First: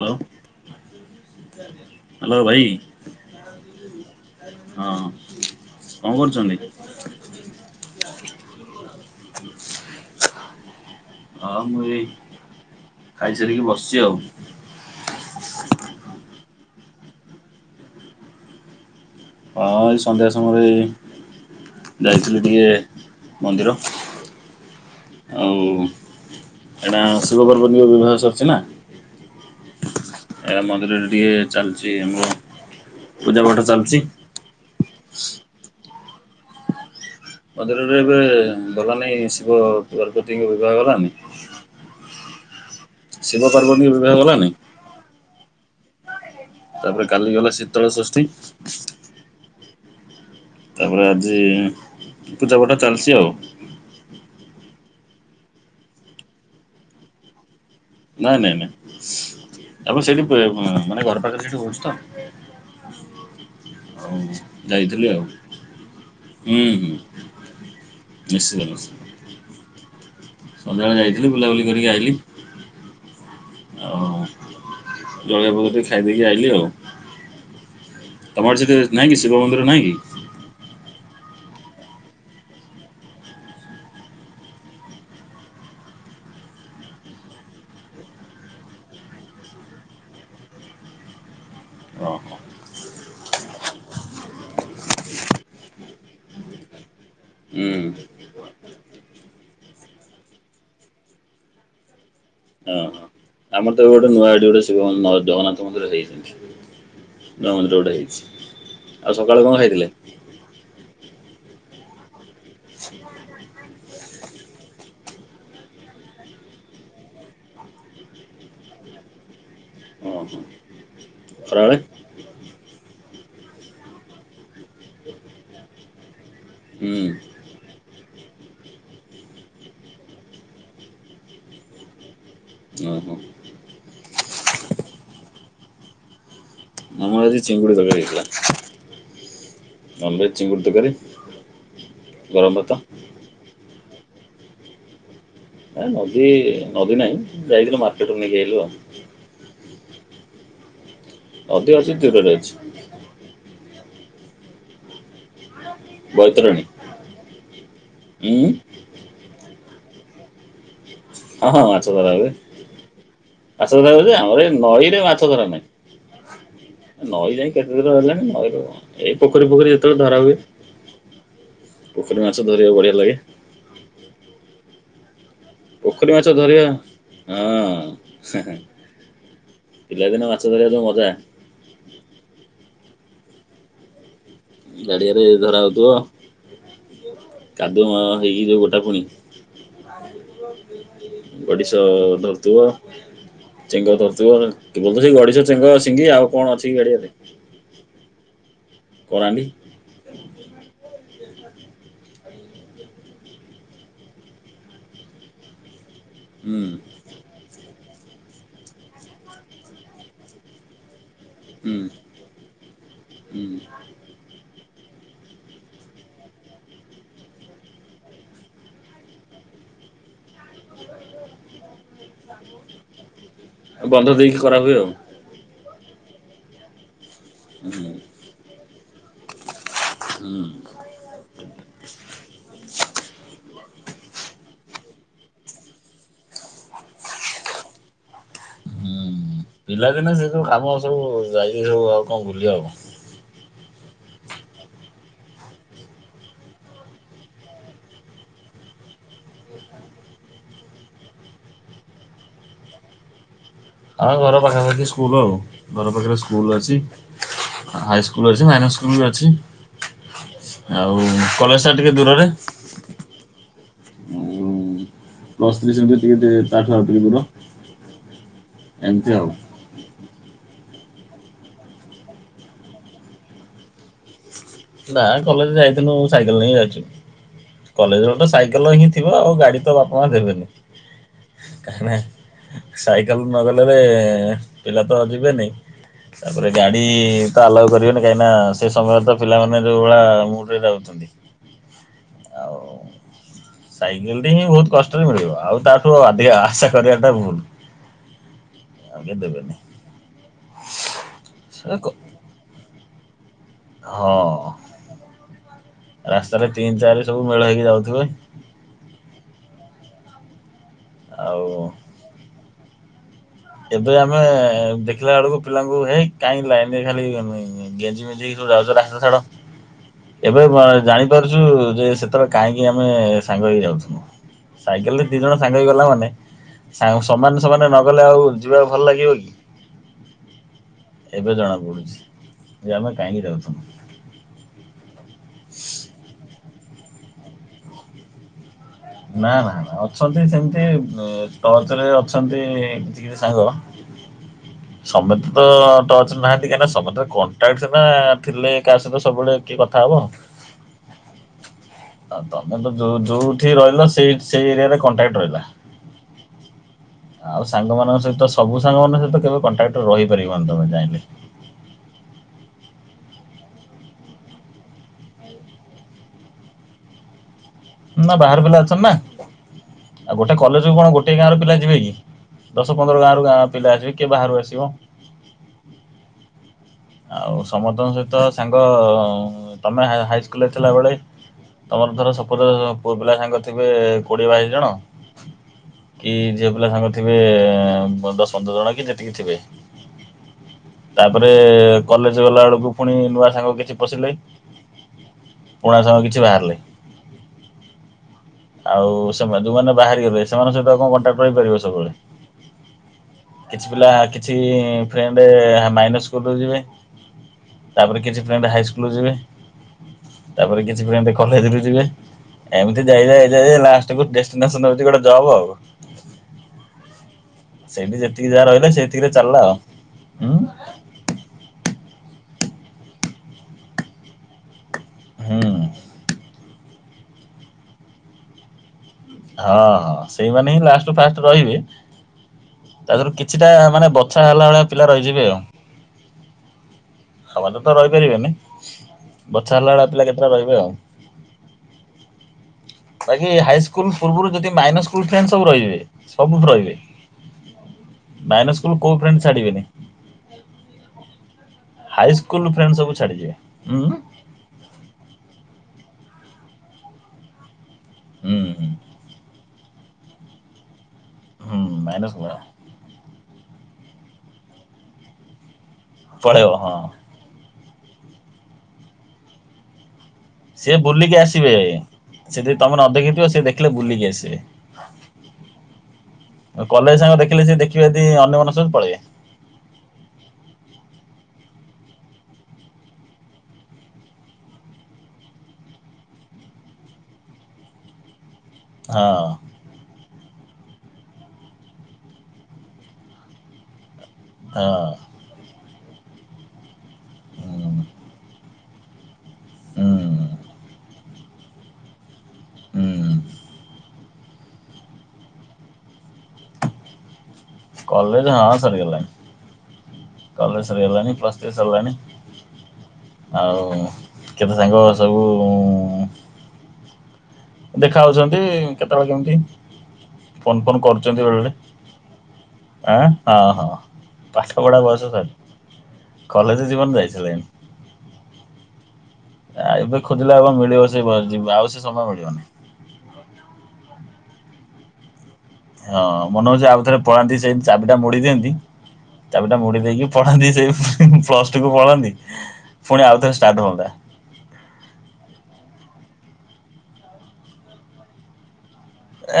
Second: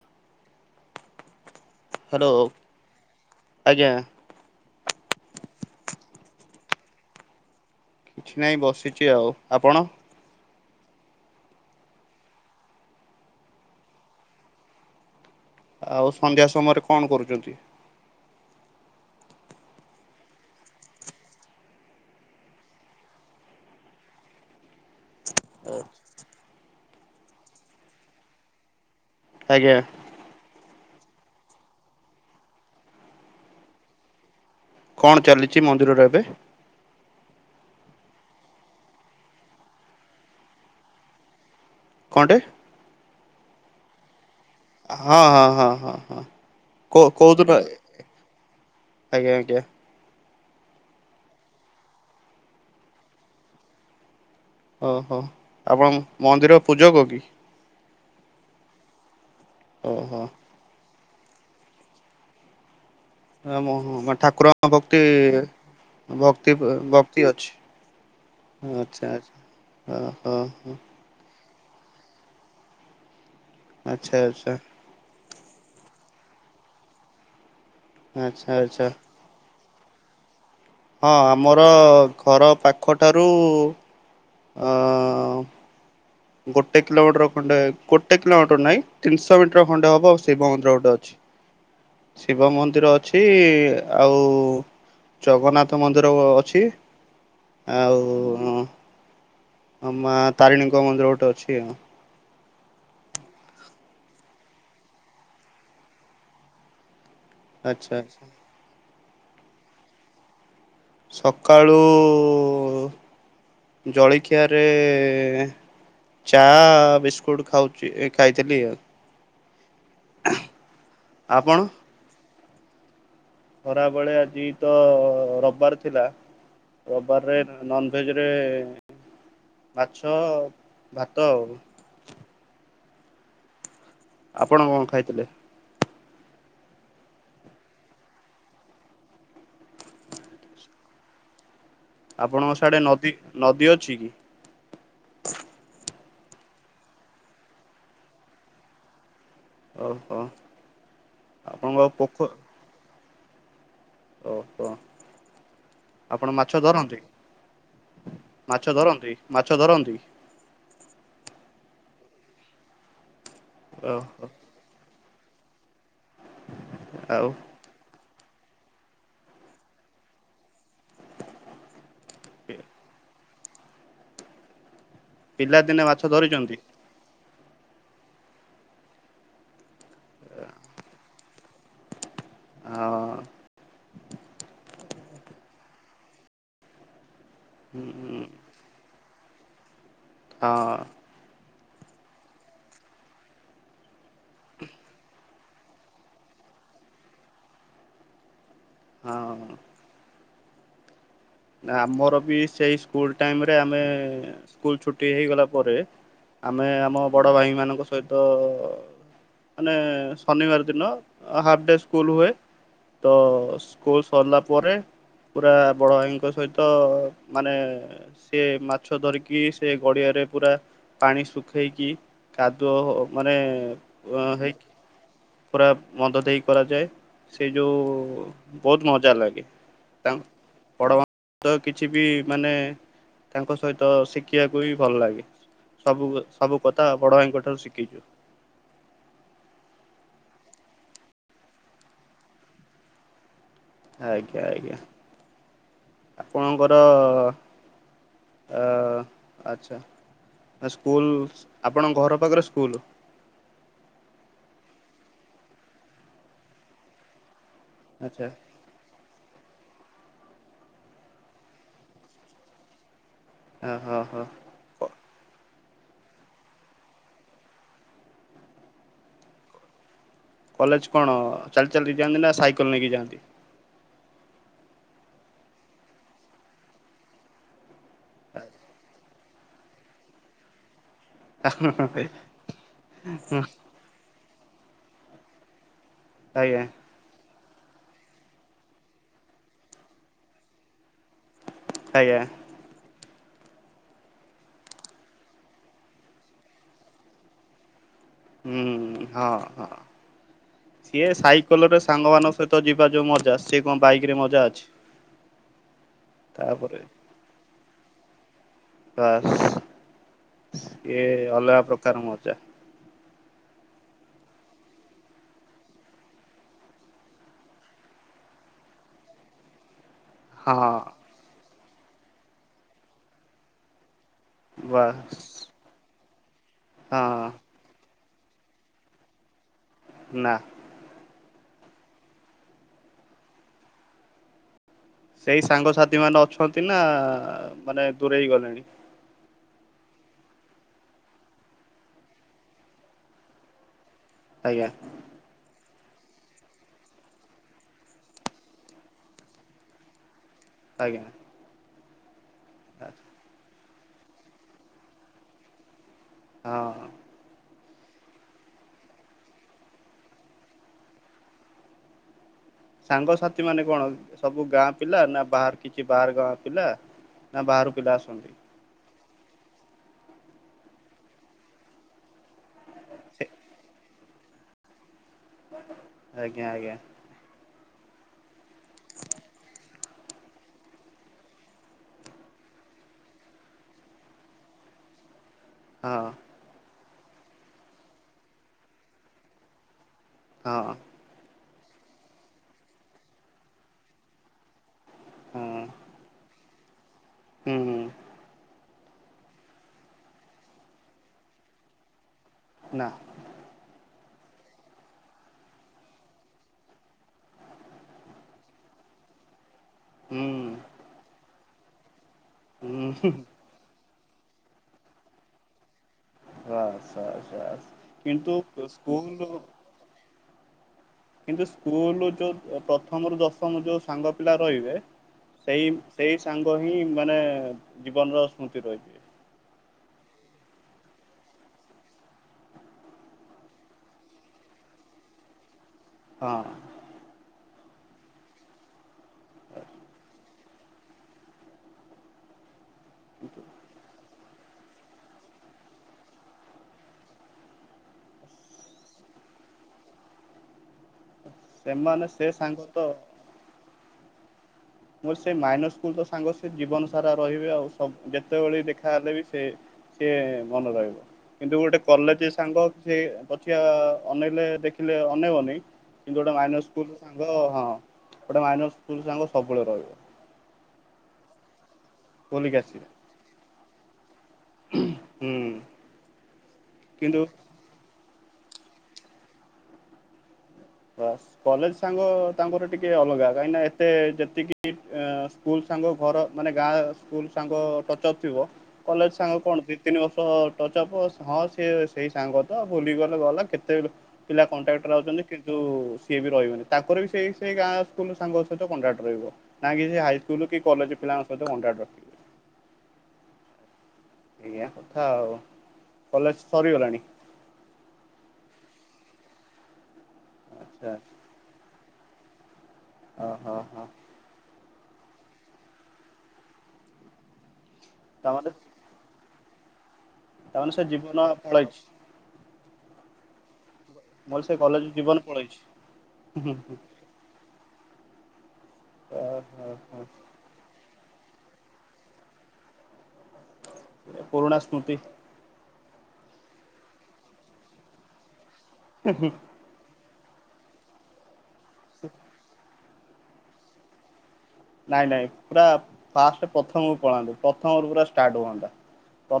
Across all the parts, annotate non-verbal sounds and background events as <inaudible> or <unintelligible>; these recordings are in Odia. <unintelligible> ହ୍ୟାଲୋ ହାଲୋ ଭାଇ। ଆଜ୍ଞା ହଁ କଣ କରୁଛନ୍ତି? କିଛି ନାହିଁ ବସିଛି ଆଉ ଆପଣ। ହଁ ମୁଁ ଏଇ ଖାଇସାରିକି ବସିଛି ଆଉ। ଆଉ ସନ୍ଧ୍ୟା ସମୟରେ କଣ କରୁଛନ୍ତି? ହଁ ଏଇ ସନ୍ଧ୍ୟା ସମୟରେ ଏଇ। ଯାଇଥିଲି ଟିକେ ମନ୍ଦିର। ଆଉ ଏଇନା ଶିବ ପାର୍ବତୀ ଙ୍କ ବିବାହ ସରିଛି ନା। ଆଜ୍ଞା। ଏ ମନ୍ଦିରରେ ଟିକେ ଚାଲିଛି ଆମର ପୂଜା ପାଠ ଚାଲିଛି। କଣ ଚାଲିଛି ମନ୍ଦିରରେ ଏବେ? ମନ୍ଦିରରେ ଏବେ ଗଲା ନାଇ ଶିବ ପାର୍ବତୀଙ୍କ ବିବାହ ଗଲାନି। କଣଟେ? ଶିବ ପାର୍ବତୀ ଙ୍କ ବିବାହ ଗଲାନି। ହଁ ହଁ ହଁ ହଁ ହଁ। କୋ ତାପରେ କାଲି କୋଉଦିନ ଗଲା ଶୀତଳ ଷଷ୍ଠୀ। ଆଜ୍ଞା, ଆଜ୍ଞା। ତା'ପରେ ଆଜିଁ ପୂଜାପାଠ ଚାଲିଚି ଆଉ। ଓହୋ, ଆପଣ ମନ୍ଦିର ପୂଜକ କି? ନାଇଁ, ନାଇଁ, ନାଇଁ, ଆପଣ ଓହୋ ସେଇଠି ପେ ମାନେ ଘର ପାଖେରେ ସେଠି ହଉଛି ତ? ଆମ ହଁ, ମା ଆଉ ଠାକୁରଙ୍କ ଯାଇଥିଲି ଆଉ ପ୍ରତି-ଇ ଭକ୍ତି ହୁଁ ପ ହୁଁ ଭକ୍ତି ଅଛି। ନିଶ୍ଚିତ ନିଶ୍ଚିତ ଆଚ୍ଛା, ଆଚ୍ଛା, ହ ହ, ହଁ। ଲି ବୁଲାବୁଲି କରିକି ଆଇଲି। ଆଉ ଆଚ୍ଛା, ଆଚ୍ଛା। ଜଳଖିଆ ଭୋଗ ଟିକେ ଖାଇଦେଇକି ଆଇଲି ଆଉ। ଆଚ୍ଛା ତମ ଆଡେ ସେଠି ଆଚ୍ଛା। ନାହିଁ କି ସି ଶିବ ମନ୍ଦିର ନାହିଁ କି? ହଁ, ଆମର ଘର ପାଖଠାରୁ-ରୁ, ଅଁ ଗୋଟେ କିଲୋମିଟର ଖଣ୍ଡେ, ଗୋଟେ କିଲୋମିଟର ନାଇଁ ତିନିଶ ମିଟର ଖଣ୍ଡେ ହବ, ଶିବ ମନ୍ଦିର ଗୋଟେ ଅଛି। ହ ଶିବ ମନ୍ଦିର ଅଛି-ଇ, ଆଉ-ଉ ଜଗନ୍ନାଥ ମନ୍ଦିର ଅଛି। ହୁଁ ଆଉ-ଉଁ ଆ, ମା ତାରିଣୀଙ୍କ ମନ୍ଦିର ଗୋଟେ ଅଛି ଆଉ। ଉଁ। ଆମର ତ ଏବେ ଗୋଡ଼େ ନୂଆଁ ଆଇ ଡି ଗୋଡ଼େ ସେ <unintelligible> ନ ଜଗନ୍ନାଥ ମନ୍ଦିର ହେଇଛି। ନୂଆଁ ମନ୍ଦିର ଆଚ୍ଛା ଗୋଟେ ଆଚ୍ଛା। ହେଇଛି। ଆଉ ସକାଳେୁ କଣ ଖାଇଥିଲେ? ସକାଳୁ-ଉ <inaudible> ଜଳିଖିଆରେ-ଏଁହଃ ଚା'-ଆ ବିିସ୍କକୁଟ୍ ଖାଉଛି, ଏ ଖାଇଥିଲି ଆଉ। ଅ, ହଁ। ଆପଣ? ଖରାବଳେ ଆଜି ତ, ରବ୍ ବାର ଥିଲା। ହୁଁ ରବ୍ ବାରରେ, ନନ୍ ଭେଜରେ-ଏ ମାଛ-ଅ, ଭାତ ଆଉ। ଅଁ ହ। ଆପଣ କଣ ଖାଇଥିଲେ? ଆମର ଆଜି ଚିଙ୍ଗୁଡ଼ି ତକାରୀ ହେଇଥିଲା। ନନ୍ ଭେଜ୍ ଚିଙ୍ଗୁଡ଼ ତକାରୀ ଆପଣଙ୍କ ସାଡେ ନଦୀ, ନଦୀ ଅଛି କି? ଏ ନଦୀ, ନଦୀ ନାହିଁ, ଯାଇଥିଲୁ ମାର୍କେଟରୁୁ ନେଇକି ଆଇଲୁ ଆଉ? ଓହୋ! ନଦୀ ଆପଣଙ୍କ ଅଛି, ପୋଖ ଦୂରରେ ଅଛି। ଓହୋ! ଆପଣ ମାଛ ବୈତରଣୀ ଧରନ୍ତି? ଉଁ ମାଛ ଧରନ୍ତି, ମାଛ ଧରନ୍ତି? ହଁ, ହଁ, ମାଛ ଧରା ହୁଏ। ମାଛ ଧରା ହୁଏ ଯେ, ଓହୋ ଆମର ଏଇ ନଈରେ ମାଛ ଧରା ନାହିଁ। ଆଉ ନଈ ଯାଇ କେତେ ଦୂର ହେଲାଣି, ନଈରୁ କଣ? ଏଇ ପୋଖରୀ ଫୋଖରୀ ଯେତେବେଳେ ଧରା ହୁଏ। ପୋଖରୀ ମାଛ ଧରିଆକୁ ବଢିଆ ଲାଗେ। ପିଲାଦିନେ ପୋଖରୀ ମାଛ ଧରିଛନ୍ତି? ଧରିବା ହଁ, ହେଁ, ହେଁ। ପିଲଦିନେ ମାଛ ଧରିବା ଜଉ ମଜା! ଆ ଅ। ଗାଡିଆରେ ଧରା ହଉଥିବ କାଦୁଅ ହଁ ହେଇକି ଯୋଉ ଗୋଟା ପୁଣି। ହଁ। ଗଡ଼ିଶ ଧରୁଥିବ ଚେଙ୍ଗ ଧରଥିବ କି ତ ସେଇ ଗଡିଶ ଚେଙ୍ଗ ସିଙ୍ଗି ଆଉ କଣ ଅଛି ଗାଡିଆରେ? ହଁ। କରାଣ୍ଡି ନା ଆମର ବି ସେଇ ସ୍କୁଲ ଟାଇମରେ ଆମେ ସ୍କୁଲ ଛୁଟି ହେଇଗଲା ପରେ ହୁଁ ଆମେ ଆମ ବଡ଼ ଭାଇମାନଙ୍କ ସହିତ ମାନେ ଶନିବାର ଦିନ ହାଫ୍ ହୁଁ ଡେ ସ୍କୁଲ ହୁଏ। ତ ହୁଁ ସ୍କୁଲ ସରିଲା ପରେ ପୁରା ବଡ଼ ଭାଇ ତଙ୍କ ସହିତ ମାନେ ସେ ମାଛ ଧରିକି ସେ ଗଡ଼ିଆରେ ପୁରା ପାଣି ଶୁଖେଇକି କାଦୁଅ ମାନେ ବନ୍ଧ ଅ ଦେଇକି ହେଇକି କରାହୁଏ ଆଉ। ପୁରା ବନ୍ଧ ଦେଇ କରାଯାଏ ସେଇ ହୁଁ ଯେଉଁ ବହୁତ ମଜା ଲାଗେ। ତା ହୁଁ। ପଡ଼ ମା। ତ କିଛି ବି ମାନେ ତାଙ୍କ ସହିତ ଶିଖିବାକୁ ବି ଭଲ ଲାଗେ। ସବୁ ସବୁ କଥା ବଡ଼ ଭାଇଙ୍କଠାରୁ ଶିଖିଛୁ। ହୁଁ ପିଲା ଦିନେ ସେ ଯବୁ କାମ ସବୁ ଯାଇକି ସବୁ ଆଉ କଣ ଭୁଲି ହବ। ଆଜ୍ଞା ଆଜ୍ଞା ଆପଣଙ୍କର ଆ ଆଚ୍ଛା ସ୍କୁଲ ଆପଣଙ୍କ ଘର ପାଖରେ ସ୍କୁଲ? ଆଁ ଘର ପାଖା ପାାଖି ସ୍କୁଲ ଆଉ ଘର ପାଖରେ ସ୍କୁଲ ଅଛି ହାଇ ଆଚ୍ଛା ସ୍କୁଲ ଅଛି ମାଇନାସ୍ ସ୍କୁଲ ଅଛି ଆଉ କଲେଜଟା ଟିକେ ଦୂରରେ। ଆ ହୋ ହୋ। ପ୍ଲସ୍ ଥ୍ରି ଯେମିତି ଟିକେ ଟ ତାଠୁ ଆଉ ଟିକେ ଦୁର ଏମିତି ଆଉ? କଲେଜ କଣ ଚାଲି ଚାଲିକି ଯାଆନ୍ତି ନା ସାଇକଲ ନେଇକି ଯାଆନ୍ତି? ନା କଲେଜ ଯାଇଥିଲୁ ସାଇକେଲ ନେଇ ଯାଇଛୁ? କଲେଜ ତ ସାଇକେଲ ହିଁ ଥିବ ଆଉ ଗାଡି ତ ବାପା ମା ଦେବେନି? ଆଜ୍ଞା କାହିଁ କି ନା ସାଇକେଲ ନ ଗଲେ ବେ ପିଲା ତ ଯିବେନି ତାପରେ ଗାଡି ତ ଆଲାଉ କରିବେନି କାହିଁକି ନା ସେ ସମୟରେ ତ ପିଲାମାନେ ଯୋଉ ଭଳିଆ ମୁଡରେ ଯାଉଛନ୍ତି। ଆଜ୍ଞା। ଆଉ। ସାଇକେଲ ଟି ହିଁ ବହୁତ କଷ୍ଟରେ ମିଳିବ ଆଉ ତାଠୁ ଅଧିକା ଆଶା କରିବାଟା ଭୁଲ। ହୁଁ ଆଉ କିଏ ହଁ ଦେବେନି ହଁ ସିଏ ସେ ସାଇକେଲରେ କ ସାଙ୍ଗ ମାନଙ୍କ ସହିତ ଯିବା ଯୋଉ ମଜା ସିଏ କଣ ବାଇକ ରେ ମଜା ହଁ ଅଛି ରାସ୍ତାରେ ତିନି ତାପରେ? ଚାରି ସବୁ ମେଳ ହୋଇକି ଯାଉଥିବେ। ବାସ୍ ସିଏ ଆଉ ଅଲଗା ପ୍ରକାର ମଜା। ଏବେ ଆମେ ଦେଖିଲା ବେଳକୁ ପିଲାଙ୍କୁ ହେଇ କାହିଁ ଲାଇନରେ ଖାଲି ଗେଞ୍ଜି ମିଞ୍ଜି ହେଇକି ସବୁ ଯାଉଛ ରାସ୍ତା ଛାଡ଼। ଏବେ ହଁ ଜାଣିପାରୁଛୁ ଯେ ସେତେବେଳେ କାହିଁକି ଆମେ ସାଙ୍ଗ ହେଇକି ଯାଉଥିନୁ। ସାଇକେଲରେ ବାସ୍ ଦି ଜଣ ସାଙ୍ଗ ହେଇ ଗଲା ମାନେ ସାଇ ହଁ ସମାନ ସମାନ ନଗଲେ ଆଉ ଯିବାକୁ ଭଲ ଲାଗିବ କି ନା। ଏବେ ଜଣାପଡ଼ୁଛି ଯେ ଆମେ କାହିଁକି ଯାଉଥୁନୁ? ସେଇ ସାଙ୍ଗସାଥି ମାନେ ଅଛନ୍ତି ନା ମାନେ ଦୂରେଇ ଗଲେଣି? ନା ନା ନା ଅଛନ୍ତି ସେମିତି ଟର୍ଚ ରେ ଅଛନ୍ତି ଜି ସାଙ୍ଗ ଆଜ୍ଞା। ସମେତ ତ ଟଚ୍ ନାହାନ୍ତି କାହିଁକି ନା ସମସ୍ତେ କଣ୍ଟାକ୍ଟ ସିନା ଥିଲେ କାହା ସହିତ ସବୁବେଳେ କିଏ କଥା ହବ? ଆଜ୍ଞା। ଆଉ ତମେ ତ ଯୋଉଠି ରହିଲ ସେଇ ସେଇ ଏରିଆରେ କଣ୍ଟାକ୍ଟ ରହିଲା। ହଁ। ଆଉ ସାଙ୍ଗମାନଙ୍କ ସହିତ ସବୁ ସାଙ୍ଗମାନଙ୍କ ସହିତ କେବେ କଣ୍ଟାକ୍ଟ ରହି ପାରିବନି ତମେ ଚାହିଁଲେ। ସାଙ୍ଗସାଥି ମାନେ କଣ ସବୁ ଗାଁ ପିଲା ନା ବାହାର କିଛି ବାହାର ଗାଁ ପିଲା ନା ବାହାର ନା ବାହାର ପିଲା ଅଛନ୍ତି ନାଁ ଗୋଟେ କଲେଜ କୁ କଣ ଗୋଟେ ଗାଁ ପିଲା ଯିବେ କି? ଦଶ ପନ୍ଦର ସେ ଗାଁରୁ ଗାଁ ପିଲା ଆସିକି କିଏ ବାହାରୁ ଆସିବ। ଆଜ୍ଞା ଆଜ୍ଞା। ଆଉ ସମସ୍ତଙ୍କ ସହିତ ସାଙ୍ଗ ତମେ ହାଇସ୍କୁଲରେ ଥିଲାବେଳେ ତମର ଧର ପୁଅ ପିଲା ସାଙ୍ଗ ଥିବେ କୋଡ଼ିଏ ବାଇଶି ଜଣ ହଁ କି ଝିଅ ପିଲା ସାଙ୍ଗ ଥିବେ ଦଶ ପନ୍ଦର ଜଣ କି ଯେତିକି ଥିବେ। ହଁ। ତାପରେ କଲେଜ ଗଲା ବେଳକୁ ପୁଣି ନୂଆ ସାଙ୍ଗ କିଛି ପଶିଲେ। ହଁ ପୁଣା ସାଙ୍ଗ କିଛି ବାହାରିଲେ। ହୁଁ ହୁଁ। ଆଉ ସେମାନେ ଯୋଉମାନେ ବାହାରି ଗଲେ ସେମାନଙ୍କ ସହ ଆଉ କଣ କଣ୍ଟାକ୍ଟ ରହିପାରିବ ସବୁବେଳେ? ନା। କିଛି ପିଲା କିଛି ଫ୍ରେଣ୍ଡ୍ ମାଇନସ୍ ସ୍କୁଲରୁ ଯିବେ। ତାପରେ କିଛି ଫ୍ରେଣ୍ଡ ହାଇସ୍କୁଲ ଯିବେ ହୁଁ ତାପରେ କିଛି ଫ୍ରେଣ୍ଡ କଲେଜରୁ ଯିବେ। ଏମିତି ହୁଁ ଯାଇ ହୁଁ ଯାଇ ଯାଇ ଲାଷ୍ଟ କୁ ଡେଷ୍ଟିନେସନ ହଉଛି ଗୋଟେ ଜବ୍ ଆଉ। ବାସ୍ ବାସ୍ ବାସ୍ ସେଇଠି ଯେତିକି କିନ୍ତୁ ଯାହା ରହିଲା ସେତିକିରେ ସ୍କୁଲ ଚାଲିଲା ଆଉ ଉଁ କିନ୍ତୁ ସ୍କୁଲୁ ଯେଉଁ ପ୍ରଥମରୁ ଦଶମ ଯୋଉ ସାଙ୍ଗ ପିଲା ରହିବେ ହୁଁ ସେଇ ସେଇ ସାଙ୍ଗ ହିଁ ମାନେ ଜୀବନର ସ୍ମୃତି ରହିଯିବେ। ହଁ ହଁ ସେଇମାନେ ହିଁ ଲାଷ୍ଟରୁ ଫାଷ୍ଟ ରହିବେ। ତା ଦେହରୁ କିଛିଟା ମାନେ ବଛା ହେଲା ଭଳିଆ ପିଲା ରହିଯିବେ ଆଉ। ହଁ। ସମତେ ତ ରହିପାରିବେନି ବଛା ହେଲା ଭଳିଆ ପିଲା କେତେଟା ରହିବେ ଆଉ। ବାକି କିନ୍ତୁ ହାଇ ସ୍କୁ ସ୍କୁଲ ପୂର୍ବରୁ ଯଦି ମାଇନସ୍ ସ୍କୁଲ ଫେଣ୍ଡ ସବୁ ରହିବେ ସବୁ ରହିବେ। ମାଇନସ୍ ସ୍କୁଲ୍ କୋଉ ଫ୍ରେଣ୍ଡ୍ ଛାଡ଼ିବେନି। ସେମାନେ ହାଇ ସେ ସ୍କୁଲ୍ ସାଙ୍ଗ ଫ୍ରେଣ୍ଡ୍ ସବୁ ତ ଛାଡ଼ି ଯିବେ ହୁଁ। ମୋର ସେ ମାଇନସ୍ ସ୍କୁଲର ସାଙ୍ଗ ସେ ଜୀବନ ସାରା ରହିବେ ଆଉ। ସ ହୁଁ ଯେତେବେଳେ ଦେଖା ହେଲେ ବି ସେ ସିଏ ମନେ ରହିବ କିନ୍ତୁ ହୁଁ ଗୋଟେ ମାଇନର କଲେଜ ସ୍କୁଲ ସାଙ୍ଗ ସେ ପଛିଆ ଅନେଇଲେ ଦେଖିଲେ ଅନେଇବନି କିନ୍ତୁ ଗୋଟେ ପଳେଇବ ମାଇନସ୍ ହଁ। ସ୍କୁଲ୍ ସାଙ୍ଗ ହଁ ଗୋଟେ ମାଇନସ୍ ସ୍କୁଲ୍ ସାଙ୍ଗ ସବୁବେଳେ ରହିବ। ସିଏ ବୁଲିକି ଆସିବେ ସେଦି ଭୁଲିକି ତମେ ଆସିବେ ନଦେଖିଥିବ ସିଏ ଦେଖିଲେ ବୁଲିକି ଆସିବେ। ହୁଁ କଲେଜ ସାଙ୍ଗ କିନ୍ତୁ ଦେଖିଲେ ସ ଦେଖିବେ ଯଦି ଅନ୍ୟମନସ୍କ ସହିତ ପଳେଇବେ। ହ କଲେଜ ସାଙ୍ଗ ତାଙ୍କର ଟିକେ ଅଲଗା କାହିଁକି ନା ଏତେ ଯେତିକି ଆଁ ସ୍କୁଲ୍ ସାଙ୍ଗ ଘର ମାନେ ଗାଁ ସ୍କୁଲ ସାଙ୍ଗ ଟଚ୍ ଅପ୍ ଥିବ କଲେଜ ହଁ ସାଙ୍ଗ କଣ ଦି ତିନି ବର୍ଷ ଟଚ୍ ଅପ୍ ହଁ ସିଏ ସେଇ ସାଙ୍ଗ ତ ବୁଲିକି ଗଲେ ଗଲା କେତେ ପିଲା ହଁ। କଣ୍ଟାକ୍ଟର ଅଛନ୍ତି। କିନ୍ତୁ ସିଏ ବି ରହିବନି ତାଙ୍କର ବି ସେ ସେଇ ହୁଁ ଗାଁ ସ୍କୁଲ ସାଙ୍ଗ ସହିତ କଣ୍ଟ୍ରାକ୍ଟ ରହିବ। ନା ହୁଁ କି ସେ ହାଇସ୍କୁଲ କି କଲେଜ୍ ପିଲାଙ୍କ ସହିତ କଣ୍ଟାକଟ। ହଁ। ଏଇଆ କଥା ଆଉ କଲେଜ୍ ସରିଗଲାଣି? କଲେଜ୍ ହଁ ସଗଲା କଲେଜ୍ ଆଚ୍ଛା ସଗଲା ନି ପଲସ୍ ସେ ସରିଲାଣିି ଓହୋ ହୋ ଆଉ କେତେ ସାଙ୍ଗ ସବୁ ଦେଖା ହଉଛନ୍ତି ତାମାନେ କେତେବେଳେ କେମିତି ଫୋନ୍ ତାମାନେ ଫୋନ୍ ସେ ଜୀବନ କରୁଚନ୍ତି ବେଳେଳେ। ପଳେଇଛି ଆଁ ହଁ ହଁ ମୋର ସେ ପାଠ ପଢ଼ା କଲେଜ ବୟସ ଜୀବନ ସାର୍ ପଳେଇଛି। କଲେଜ୍ ଯିବନ ଯାଇଥିଲେଣି। ଆ ଓହୋ ଏବେ ହୋ ଖୋଜିଲେ ଆଉ କଣ ମିଳିବ ସେ ବ ଯିବା ଆଉ ସେ ସମୟ ମିଳିବନି। ପୁରୁଣା ସ୍ମୃତି। ହଁ ମନେ ହଉଛି ଆଉ ଥରେ ପଳାନ୍ତି ସେଇ ଚାବିଟା ମୋଡି ଦିଅନ୍ତି ଚାବିଟା ମୋଡି ଦେଇକି ପଢାନ୍ତି ସେଇ ପ୍ଲସ୍ ଟୁ କୁ ପଳାନ୍ତି ପୁଣି ଆଉ ଥରେ ଷ୍ଟାର୍ଟ ହୁଅନ୍ତା। ନାଇଁ ନାଇଁ ପୁରା ଫାଷ୍ଟେ ପ୍ରଥମକୁ ପଳାନ୍ତେ ପ୍ରଥମରୁ ପୁରା ଷ୍ଟାର୍ଟ ହୁଅନ୍ତା।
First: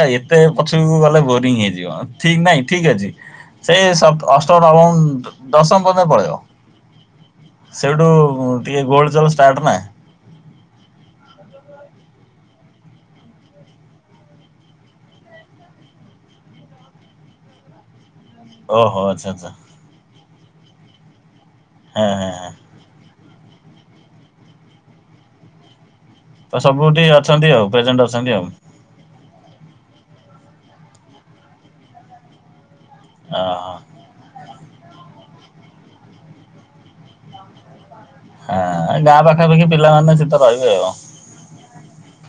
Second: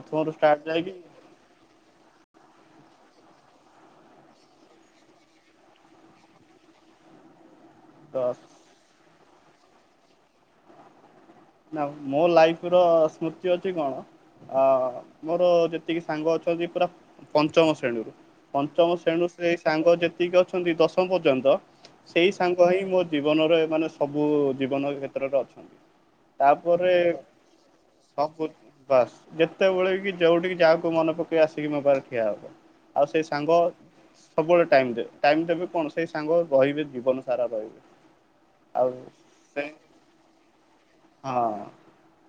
ଏ ଏତେ ଷ୍ଟାର୍ଟ ଯାଇକି ପଛରକୁ ଗଲେ ବୋରିଂ ହେଇଯିବ। ଠିକ୍ ନାଇଁ ଠିକ୍ ଅଛି ସେଇ ଅଷ୍ଟମ ନବମ ଦଶମ ପର୍ଯ୍ୟନ୍ତ ପଳେଇବ। ସେଇଠୁ? ତ। ଟିକେ ଗୋ୍ ଡ ଜବ ଷ୍ଟାର୍ଟ ମାଁ ଏଁ। ନା ମୋ ଲାଇଫ୍ ର ସ୍ମୃତି ଅଛି କଣ? ଅ ମୋର ଯେତିକି ସାଙ୍ଗ ଅଛନ୍ତି ପୁରା ପଞ୍ଚମ ଶ୍ରେଣୀରୁ। ପଞ୍ଚମ ଓହୋ ଆଚ୍ଛା ଶ୍ରେଣୀରୁ ଆଚ୍ଛା ସେଇ ସାଙ୍ଗ ଯେତିକି ଅଛନ୍ତି ଦଶମ ପର୍ଯ୍ୟନ୍ତ ହଁ ହଁ ସେଇ ହଁ। ସାଙ୍ଗ ହିଁ ମୋର୍ ଜୀବନରେ ମାନେ ସବୁ ଜୀବନ କ୍ଷେତ୍ରରେ ଅଛନ୍ତି। ତ ତାପରେ ସବୁଠି ଅଛନ୍ତି ଆଉ ପ୍ରେଜେଣ୍ଟ କ ଅଛନ୍ତି ଆଉ କୁ ନୁ। ବାସ୍ ଯେତେବେଳେ କି ଯୋଉଠିକି ଯାହାକୁ ମନେ ପକେଇ ଆସିକି ମୋ ପାରେ ଠିଆ ହବ। ଆଉ ସେଇ ସାଙ୍ଗ ଓହୋ। ସବୁବେଳେ ଟାଇମ୍ ଦେବେ ଟାଇମ୍ ଦେବେ କଣ ସେଇ ସାଙ୍ଗ ରହିବେ ଜୀବନ ସାରା ରହିବେ। ଆଉ ହଁ ଗାଁ ସେ ପାଖାପାଖି ପିଲାମାନେ ସେତ ରହିବେ ଆଉ। ହଁ।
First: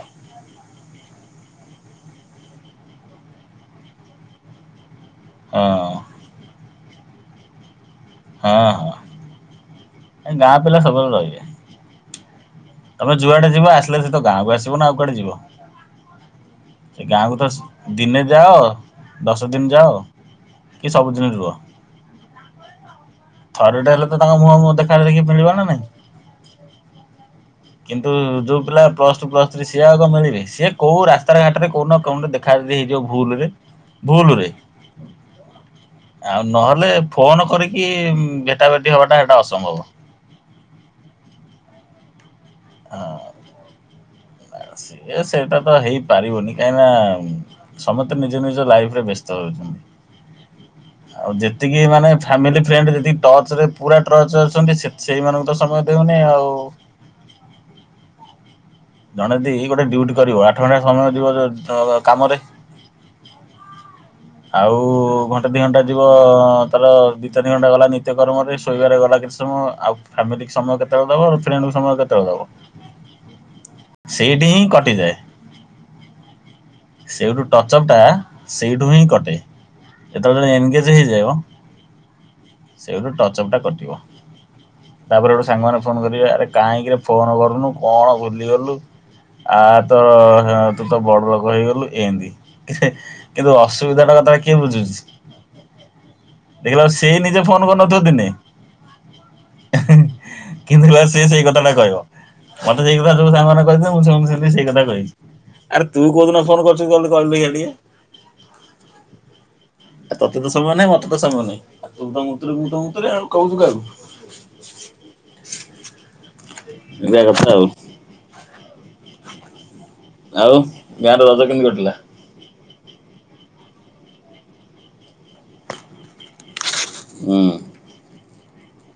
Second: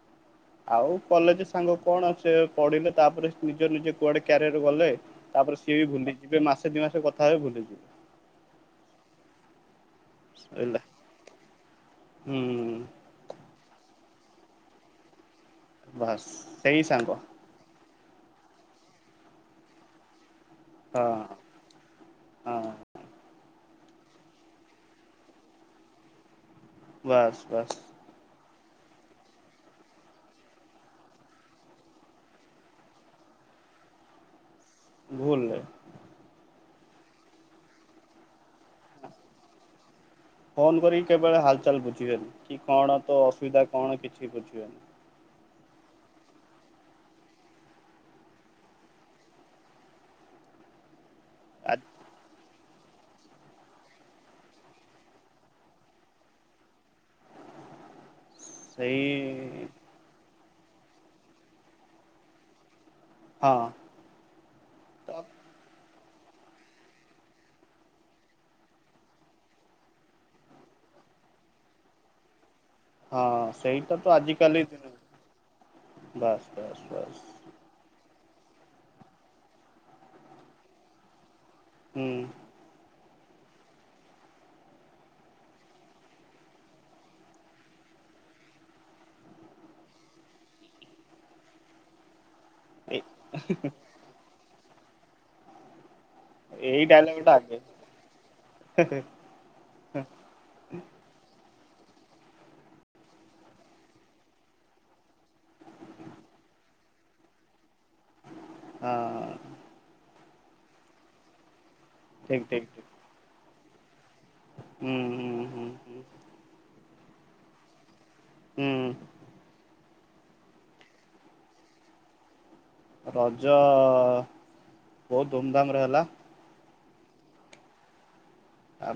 <inaudible> ଆଉ କଲେଜ୍ ସାଙ୍ଗ କଣ ସେ ପଢିଲେ ତାପରେ ନିଜେ ନିଜେ କୁଆଡେ କ୍ୟାରିୟର ଗଲେ। ତାପରେ ହଁ ସିଏ ବି ଭୁଲିଯିବେ ମାସେ ଦି ମାସେ କଥା ହବେ ଭୁଲିଯିବେ। ହଁ ହଁ। ଏ ଗାଁ ପିଲା ବୁଝିଲେ ସବୁବେଳେ ରହିବେ। ହୁଁ। ତମେ ଯୁଆଡେ ଯିବ ଆସିଲେ ସେ ତ ଗାଁକୁ ଆସିବ ନା ଆଉ କୁଆଡେ ଯିବ ବାସ୍ ସେଇ ସେ ସାଙ୍ଗ ଗାଁକୁ ତ ଦିନେ ଯାଅ ଦଶ ଦିନି ଯାଅ କି ହଁ ସବୁଦିନେ ରୁହ। ହଁ। ଥରେ ଟେ ହେଲେ ତ ତାଙ୍କ ମୁହଁ ମୁହଁ ଦେଖା ଦେଖି ମିଳିବ ନା ନାହିଁ। ବାସେ୍ ବାସେ୍। କିନ୍ତୁ ଯୋଉ ପିଲା ପ୍ଲସ୍ ଟୁ ପ୍ଲସ୍ ଥ୍ରୀ ସିଏ ଆଉ କଣ ମାନିବେ ସିଏ କୋଉ ରାସ୍ତାର ଘାଟରେ କଉ ନା କଉଠି ଦେ ଖାଇ ଦେଇଚି ଏଇଯୋଉ ଭୁଲରେ ଭୁଲରେ। ଭୁଲେ। ଆଉ ନହେଲେ ଫୋନ୍ କରିକି ଭେଟା ଭେଟି ହବାଟା ଏଟା ଅସମ୍ଭବ। ଫୋନ୍ କରିକି କେବେଳେ ହାଲ୍ ଚାଲ୍ ବୁଝିବେନି କି କଣ ତୋ ଅସୁବିଧା କଣ କିଛି ବୁଝିବେନି। ଇଏ ସେଇଟା ତ ହେଇପାରିବନି କାହିଁକି ନା ସମସ୍ତେ ନିଜ ନିଜ ଲାଇଫ୍ ରେ ବ୍ୟସ୍ତ ରହୁଚନ୍ତି। ଆଉ ଆ ଯେତିକି ମାନେ ଫାମିଲି ଫ୍ରେଣ୍ଡେ ଯେତିକି ଟଚ୍ ରେ ପୁରା ଟ୍ରଚ ଅଛନ୍ତି ସେ ସେଇମାନଙ୍କୁ ତ ସମୟ ଦଉନି ଆଉ। ସେଇ ଜଣେ ଦି ଗୋଟେ ଡ୍ୟୁଟି କରିବ ଆଠ ଘଣ୍ଟା ସମୟ ଯିବ ଦ କାମରେ। ହଁ। ଆଉ ତ ଘଣ୍ଟା ଦି ଘଣ୍ଟା ଯିବ ତାର ଦି ଚାରି ଘଣ୍ଟା ଗଲା ନିତ୍ୟକର୍ମରେ ଶୋଇବାରେ ଗଲା କି ସମୟ ଆଉ ଫାମିଲିକି ସମୟ କେତେବେଳେ ଦବ ଆଉ ଫ୍ରେଣ୍ଡ କୁ ସମୟ କେତେବେଳେ ଦବ। ହଁ ସେଇଟା ତ ସେଇଠି ହିଁ ଆଜିକାଲି ଦିନ କଟିଯାଏ। ବାସ୍ ବାସ୍। ବାସ୍ ସେଇଠୁ ଟଚଅପ୍ ଟା ସେଇଠୁ ହିଁ କଟେ। ଯେତେବେଳେ ଏନଗେଜ ହେଇଯିବ ହୁଁ। ସେଇଠୁ ଟଚ ଅପ୍ ଟା କଟିବ। ତାପରେ ହେଠୁ ସାଙ୍ଗମାନେ ଫୋନ କରିବେ ଆରେ କାହିଁକିରେ ଫୋନ କରୁନୁ କଣ ଭୁଲିଗଲୁ। ଆ ତ ତୁ ତ ବଡ ଲୋକ ହେଇଗଲୁ। ଏମତି। ଏ କିନ୍ତୁ ଅସୁବିଧା ଟା କଥାଟା କିଏ ବୁଝୁଛି। ଏଇ ଦେଖିଲାଳୁ ସେଇ ଡାଇଲଗ ଟା ନିଜେ ଆଗେ ଫୋନ କରିନଥିବ ଦିନେ। କିନ୍ତୁ ଦେଖିଲାବେଳୁ ସେ ସେଇ କଥା ଟା କହିବ। ମତେ ସେଇ କଥା ସବୁ ସାଙ୍ଗମାନେ କହିଥିଲେ ମୁଁ ସେମିତି ସେମିତି ସେଇ କଥା କହିବି ଆରେ ତୁ କହୁଥିଲୁ ଫୋନ କରିଚୁ କହିଲୁ ଦେଖିଆ ଟିକେ। ହଁ। ତୋତେ ତ ସମୟ ନାହିଁ ମତେ ତ ସମୟ ନାହି ଆଉ ତୁ ତ ଠିକ୍ ମୁତୁରି ମୁଁ ଠିକ୍ ତ ଠିକ୍ ମୁତୁରି ଆଉ କହୁଛୁ କାହାକୁ। ହୁଁ ହୁଁ ହୁଁ। ଏନ୍ତିଆ କଥା ଆଉ। ହୁଁ। ଆଉ ଗାଁ ର ରଜ କେମିତି କଟିଲା? ରଜ ବହୁତ ଧୁମଧାମରେ ହେଲା। ହଁ। ଆଉ